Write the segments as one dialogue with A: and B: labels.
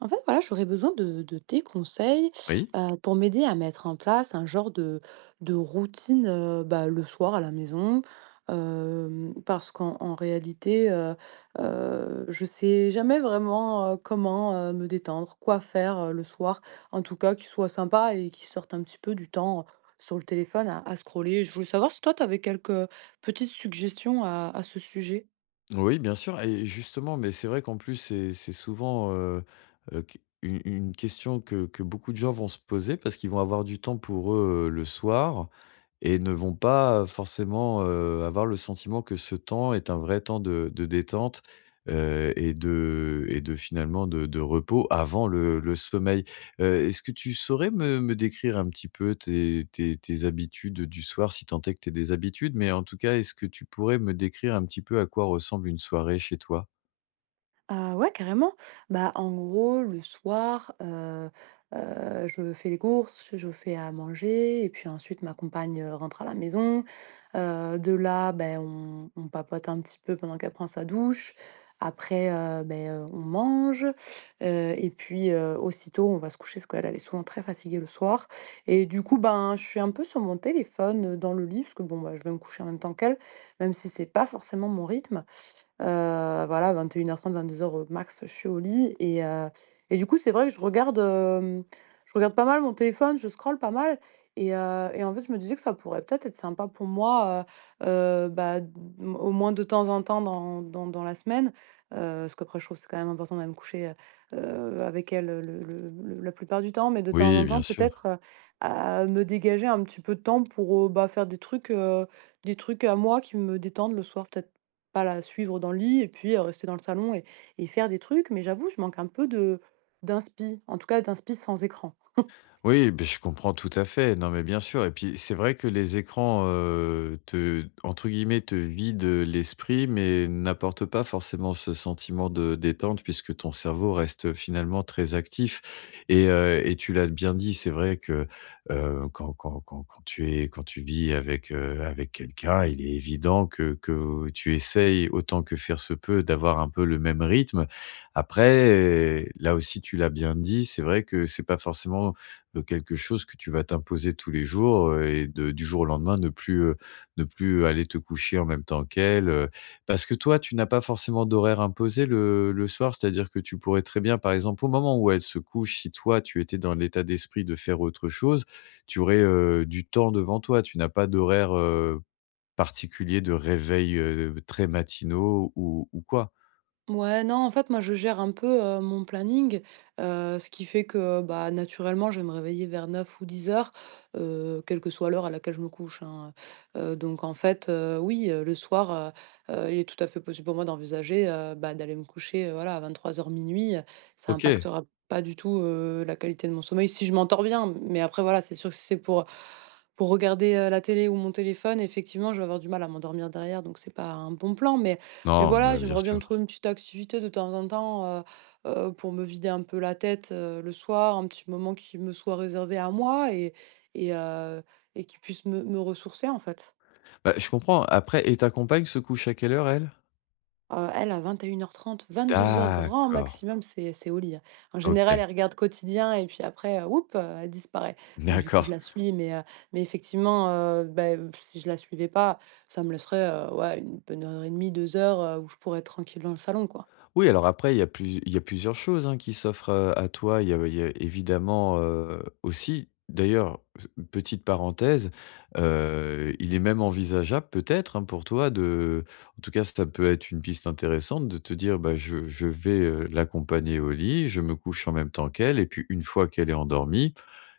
A: En fait, voilà, j'aurais besoin de tes conseils
B: Oui.
A: pour m'aider à mettre en place un genre de routine bah, le soir à la maison. Parce qu'en en réalité, je sais jamais vraiment comment me détendre, quoi faire le soir, en tout cas, qui soit sympa et qui sorte un petit peu du temps sur le téléphone à scroller. Je voulais savoir si toi, tu avais quelques petites suggestions à ce sujet.
B: Oui, bien sûr. Et justement, mais c'est vrai qu'en plus, c'est souvent, q une question que beaucoup de gens vont se poser parce qu'ils vont avoir du temps pour eux, le soir et ne vont pas forcément, avoir le sentiment que ce temps est un vrai temps de détente, et de finalement de repos avant le sommeil. Est-ce que tu saurais me décrire un petit peu tes habitudes du soir, si tant est que tu des habitudes? Mais en tout cas, est-ce que tu pourrais me décrire un petit peu à quoi ressemble une soirée chez toi?
A: Ah ouais, carrément. Bah, en gros, le soir, je fais les courses, je fais à manger et puis ensuite ma compagne, rentre à la maison. De là, ben, on papote un petit peu pendant qu'elle prend sa douche. Après, beh, on mange, et puis, aussitôt on va se coucher parce qu'elle, elle est souvent très fatiguée le soir et du coup, ben, je suis un peu sur mon téléphone, dans le lit parce que bon, bah, je vais me coucher en même temps qu'elle, même si c'est pas forcément mon rythme. Voilà, 21h30, 22h au max, je suis au lit et du coup, c'est vrai que je regarde pas mal mon téléphone, je scrolle pas mal et en fait, je me disais que ça pourrait peut-être être sympa pour moi, bah, d m au moins de temps en temps dans la semaine, heu, parce qu'après je trouve que c'est quand même important d'aller me coucher, avec elle, le la plupart du temps, mais de temps
B: Oui,
A: en temps
B: bien
A: peut-être,
B: sûr.
A: à me dégager un petit peu de temps pour, bah, faire des trucs à moi qui me détendent le soir peut-être pas la suivre dans le lit et puis, rester dans le salon et faire des trucs. Mais j'avoue, je manque un peu de d'inspi, en tout cas d'inspi sans écran.
B: Oui, beh, je comprends tout à fait. Non, mais bien sûr. Et puis c'est vrai que les écrans, te entre guillemets «te vident, l'esprit» mais n'apportent pas forcément ce sentiment de détente puisque ton cerveau reste, finalement très actif. Et et tu l'as bien dit, c'est vrai que, heu, quand tu es quand tu vis avec, avec quelqu'un, il est évident que tu essayes autant que faire se peut d'avoir un peu le même rythme. Après, là aussi tu l'as bien dit, c'est vrai que c'est pas forcément quelque chose que tu vas t'imposer tous les jours, et de du jour au lendemain ne plus, ne plus aller te coucher en même temps qu'elle, parce que toi, tu n'as pas forcément d'horaire imposé le soir? C'est-à-dire que tu pourrais très bien, par exemple, au moment où elle se couche, si toi, tu étais dans l'état d'esprit de faire autre chose, tu aurais, du temps devant toi. Tu n'as pas d'horaire, particulier de réveil, très matinaux ou quoi?
A: Ouais, non, en fait, moi, je gère un peu, mon planning, ce qui fait que, bah, naturellement, je vais me réveiller vers 9h ou 10h, quelle que soit l'heure à laquelle je me couche, hein, donc en fait, oui, le soir, il est tout à fait possible pour moi d'envisager, bah, d'aller me coucher, voilà, à 23h minuit, ça
B: OK.
A: impactera pas du tout, la qualité de mon sommeil si je m'endors bien, mais après, voilà, c'est sûr que si c'est pour regarder, la télé ou mon téléphone, effectivement, je vais avoir du mal à m'endormir derrière, donc c'est pas un bon plan, mais
B: Non,
A: voilà,
B: bah, bien
A: j'aimerais bien me
B: sûr.
A: trouver une petite activité de temps en temps, pour me vider un peu la tête, le soir, un petit moment qui me soit réservé à moi et heu et qui puisse me ressourcer, en fait.
B: Bah, je comprends. Après et ta compagne se couche à quelle heure, elle?
A: Elle, à 21h30, 22h grand
B: D'accord.
A: maximum, c'est au lit, hein. En général,
B: OK,
A: elle regarde Quotidien et puis après, oups, elle disparaît. Donc du coup, je
B: d'accord.
A: la suis, mais effectivement, beh, si je la suivais pas, ça me laisserait, ouais, une bonne heure et demie, 2 heures, où je pourrais être tranquille dans le salon, quoi.
B: Oui, alors après, il y a plusieurs choses, hein, qui s'offrent, à toi. Il y a évidemment, aussi d'ailleurs, s petite parenthèse, il est même envisageable peut-être, hein, pour toi de en tout cas, ça peut être une piste intéressante de te dire: «Bah, je vais, l'accompagner au lit, je me couche en même temps qu'elle et puis une fois qu'elle est endormie,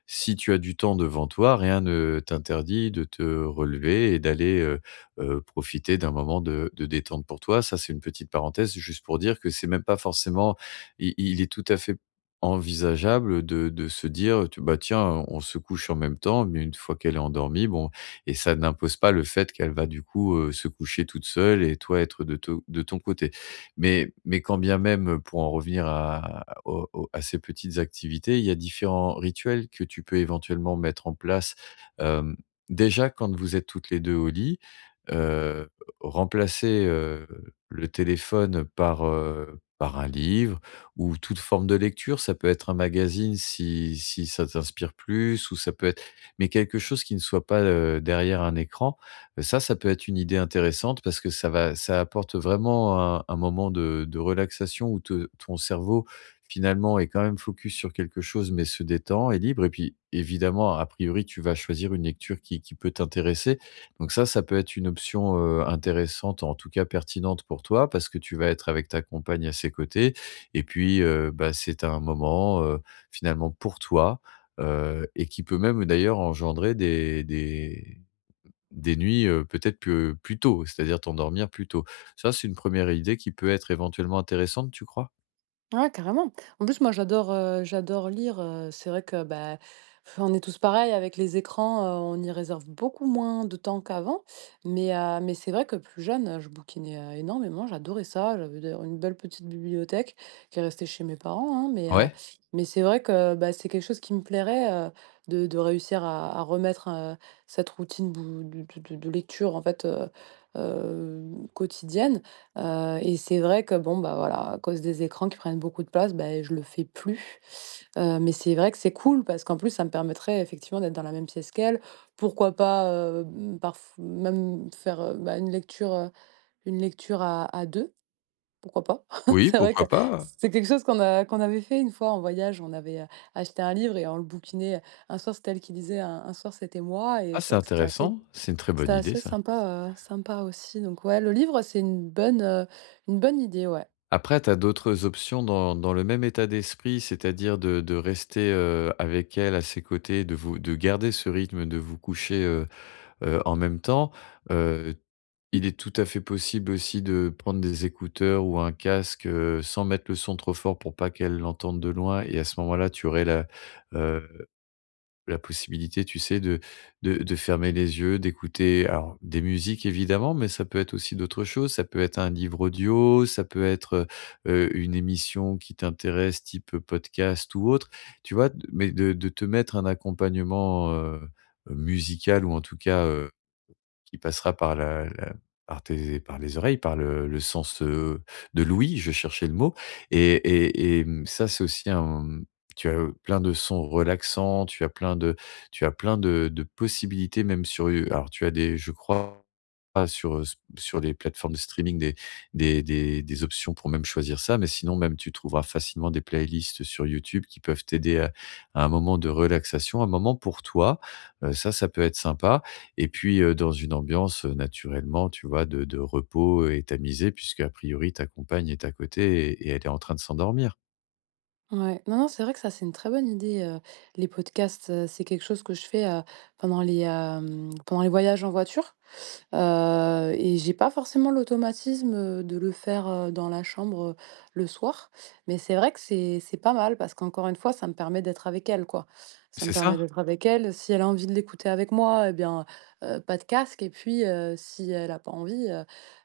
B: si tu as du temps devant toi, rien ne t'interdit de te relever et d'aller, profiter d'un moment de détente pour toi. Ça, c'est une petite parenthèse juste pour dire que c'est même pas forcément i il est tout à fait envisageable de se dire, bah, tiens, on se couche en même temps, mais une fois qu'elle est endormie, bon et ça n'impose pas le fait qu'elle va du coup, se coucher toute seule et toi être de ton côté. Mais quand bien même, pour en revenir à au à ces petites activités, il y a différents rituels que tu peux éventuellement mettre en place, hem, déjà quand vous êtes toutes les 2 au lit, Heu, remplacer, le téléphone par, par un livre ou toute forme de lecture. Ça peut être un magazine si ça t'inspire plus ou ça peut être mais quelque chose qui ne soit pas, derrière un écran. Ça, ça peut être une idée intéressante parce que ça apporte vraiment un moment de relaxation où te ton cerveau, finalement, est quand même focus sur quelque chose mais se détend, est libre et puis, évidemment, a priori, tu vas choisir une lecture qui peut t'intéresser. Donc ça peut être une option, intéressante, en tout cas pertinente pour toi, parce que tu vas être avec ta compagne à ses côtés et puis, bah, c'est un moment, finalement pour toi, et qui peut même d'ailleurs engendrer des des nuits, peut-être plus tôt, c'est-à-dire t'endormir plus tôt. Ça, c'est une première idée qui peut être éventuellement intéressante, tu crois?
A: Ouais, carrément. En plus, moi, j'adore lire, c'est vrai que, bah, on est tous pareils avec les écrans, on y réserve beaucoup moins de temps qu'avant. Mais c'est vrai que plus jeune, je bouquinais, énormément, j'adorais ça. J'avais d'ailleurs une belle petite bibliothèque qui est restée chez mes parents, hein. Mais heu,
B: Ouais?
A: mais c'est vrai que, bah, c'est quelque chose qui me plairait, de réussir à remettre, cette routine bou de lecture, en fait, quotidienne. Et c'est vrai que bon, bah, voilà, à cause des écrans qui prennent beaucoup de place, bah, je le fais plus. Mais c'est vrai que c'est cool parce qu'en plus, ça me permettrait effectivement d'être dans la même pièce qu'elle. Pourquoi pas, mmh, parf même faire, bah, une lecture à 2, pourquoi pas?
B: Oui,
A: C'est vrai que
B: pourquoi pas?
A: c'est quelque chose qu'on avait fait une fois en voyage. On avait, acheté un livre et on le bouquinait. Un soir, c'était elle qui lisait, un soir, c'était moi et
B: Ah,
A: c'est
B: c'est
A: vrai que c'était assez
B: intéressant, c'est une très bonne idée ça.
A: sympa, sympa aussi donc ouais, le livre, c'est une bonne idée, ouais.
B: Après, tu as d'autres options dans le même état d'esprit, c'est-à-dire de rester, avec elle, à ses côtés, de garder ce rythme de vous coucher, en même temps. Heu, il est tout à fait possible aussi de prendre des écouteurs ou un casque, sans mettre le son trop fort pour pas qu'elle l'entende de loin et à ce moment-là, tu aurais la, euh, la possibilité, tu sais, de de fermer les yeux, d'écouter alors des musiques évidemment, mais ça peut être aussi d'autres choses. Ça peut être un livre audio, ça peut être, une émission qui t'intéresse type, podcast ou autre. Tu vois? Mais de te mettre un accompagnement, musical ou en tout cas, qui passera par la par tes par les oreilles, par le sens, de l'ouïe, je cherchais le mot et ça, c'est aussi un, tu as, plein de sons relaxants, tu as plein de tu as plein de possibilités même sur, alors tu as des je crois pas sur, s sur les plateformes de streaming des options pour même choisir ça, mais sinon même tu trouveras facilement des playlists sur YouTube qui peuvent t'aider à un moment de relaxation, un moment pour toi, ça, ça peut être sympa et puis, dans une ambiance, naturellement, tu vois, de repos et tamisée puisque a priori ta compagne est à côté et elle est en train de s'endormir.
A: Ouais. Non, non, c'est vrai que ça, c'est une très bonne idée, les podcasts, c'est quelque chose que je fais, pendant les voyages en voiture, et j'ai pas forcément l'automatisme, de le faire, dans la chambre, le soir mais c'est vrai que c'est pas mal parce qu'encore une fois, ça me permet d'être avec elle, quoi. Ça me
B: C'est
A: permet
B: ça?
A: d'être avec elle. Si elle a envie de l'écouter avec moi et bien, pas de casque et puis, si elle a pas envie,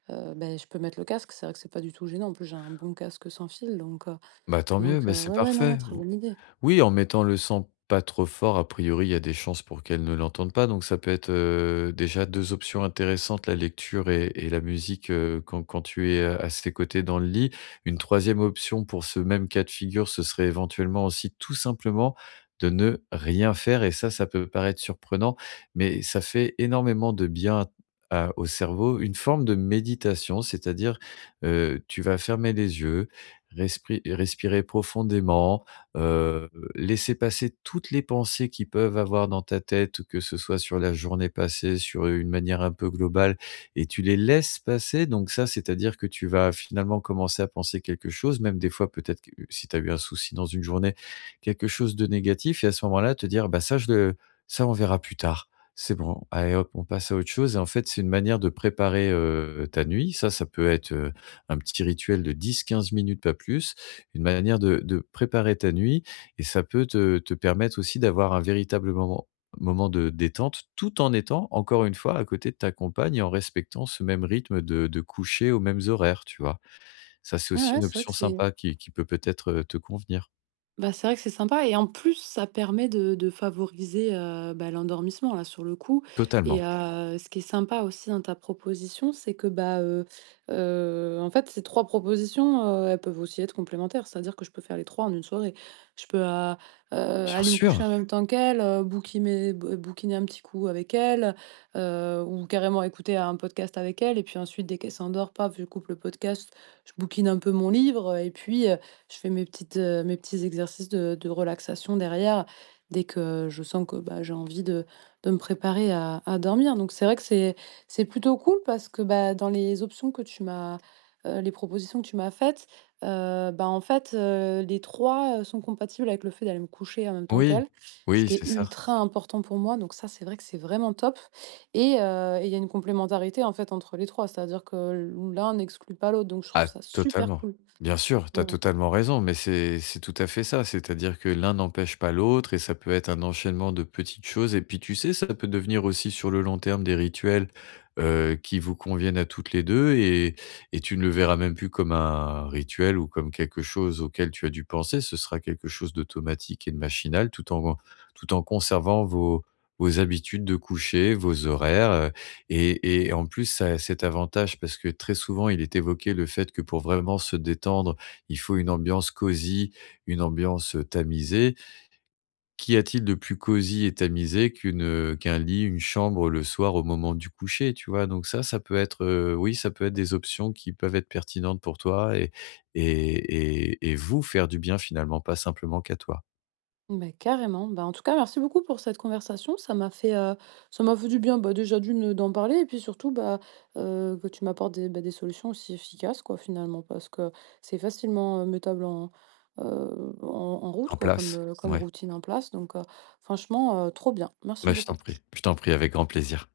A: Beh, je peux mettre le casque, c'est vrai que c'est pas du tout gênant. En plus, j'ai un bon casque sans fil donc
B: Bah, tant mieux, mais c'est
A: ouais, ouais, non, non,
B: parfait.
A: très bonne idée.
B: Oui, en mettant le son pas trop fort, a priori, il y a des chances pour qu'elle ne l'entende pas. Donc ça peut être, déjà 2 options intéressantes, la lecture et la musique, heu, quand tu es, à ses côtés dans le lit. Une troisième option pour ce même cas de figure, ce serait éventuellement aussi tout simplement de ne rien faire et ça peut paraître surprenant, mais ça fait énormément de bien à au cerveau. Une forme de méditation, c'est-à-dire, tu vas fermer les yeux, respri respirer profondément, heu, laisser passer toutes les pensées qui peuvent avoir dans ta tête, que ce soit sur la journée passée, sur une manière un peu globale et tu les laisses passer donc ça, c'est-à-dire que tu vas finalement commencer à penser quelque chose, même des fois peut-être que si tu as eu un souci dans une journée, quelque chose de négatif et à ce moment-là te dire: «Bah ça je le ça on verra plus tard. C'est bon, allez hop, on passe à autre chose» et en fait, c'est une manière de préparer, ta nuit. Ça peut être, un petit rituel de 10, 15 minutes, pas plus, une manière de préparer ta nuit et ça peut te permettre aussi d'avoir un véritable moment moment de détente, tout en étant, encore une fois, à côté de ta compagne et en respectant ce même rythme de coucher aux mêmes horaires, tu vois? Ça, c'est
A: Ouais,
B: aussi
A: ouais.
B: une
A: c'est vrai que
B: option
A: c'est
B: sympa qui peut peut-être, te convenir.
A: Bah, c'est vrai que c'est sympa et en plus, ça permet de favoriser, bah, l'endormissement là, sur le coup et
B: Totalement.
A: heu, ce qui est sympa aussi dans ta proposition, c'est que, bah, en fait, ces 3 propositions, elles peuvent aussi être complémentaires. C'est-à-dire que je peux faire les 3 en une soirée. Je peux, heu,
B: Bien
A: aller me coucher
B: sûr!
A: en même temps qu'elle, bouquiner un petit coup avec elle, ou carrément écouter un podcast avec elle et puis ensuite dès qu'elle s'endort, pas je coupe le podcast, je bouquine un peu mon livre et puis, je fais mes petits exercices de relaxation derrière, dès que je sens que, bah, j'ai envie de me préparer à dormir. Donc c'est vrai que c'est plutôt cool parce que, bah, dans les options que tu m'as, les propositions que tu m'as faites, bah, en fait, les 3 sont compatibles avec le fait d'aller me coucher en même temps qu'elles,
B: Oui,
A: ce
B: oui,
A: qui est
B: c'est ça.
A: ultra important pour moi. Donc ça, c'est vrai que c'est vraiment top et il y a une complémentarité, en fait, entre les trois. C'est-à-dire que l'un n'exclut pas l'autre, donc je trouve
B: Ah
A: ça super
B: totalement.
A: cool.
B: Bien sûr, tu as totalement raison, mais c'est tout à fait ça. C'est-à-dire que l'un n'empêche pas l'autre et ça peut être un enchaînement de petites choses. Et puis tu sais, ça peut devenir aussi sur le long terme des rituels, qui vous conviennent à toutes les 2. Et tu ne le verras même plus comme un rituel ou comme quelque chose auquel tu as dû penser. Ce sera quelque chose d'automatique et de machinal tout en conservant vos vos habitudes de coucher, vos horaires, et en plus, ça a cet avantage parce que très souvent, il est évoqué le fait que pour vraiment se détendre, il faut une ambiance cosy, une ambiance, tamisée. Qu'y a-t-il de plus cosy et tamisé qu'une, qu'un lit, une chambre le soir au moment du coucher, tu vois? Donc ça peut être, oui, ça peut être des options qui peuvent être pertinentes pour toi et vous faire du bien finalement, pas simplement qu'à toi.
A: Bah carrément. Bah, en tout cas, merci beaucoup pour cette conversation. Ça m'a fait du bien, bah, déjà d'une, d'en parler et puis surtout, bah, que tu m'apportes bah, des solutions aussi efficaces quoi, finalement. Parce que c'est facilement, mettable heu, en en route
B: En
A: quoi, comme,
B: place?
A: heu, comme
B: Ouais.
A: routine en place donc franchement, trop bien. Merci
B: Bah,
A: beaucoup.
B: je t'en prie avec grand plaisir.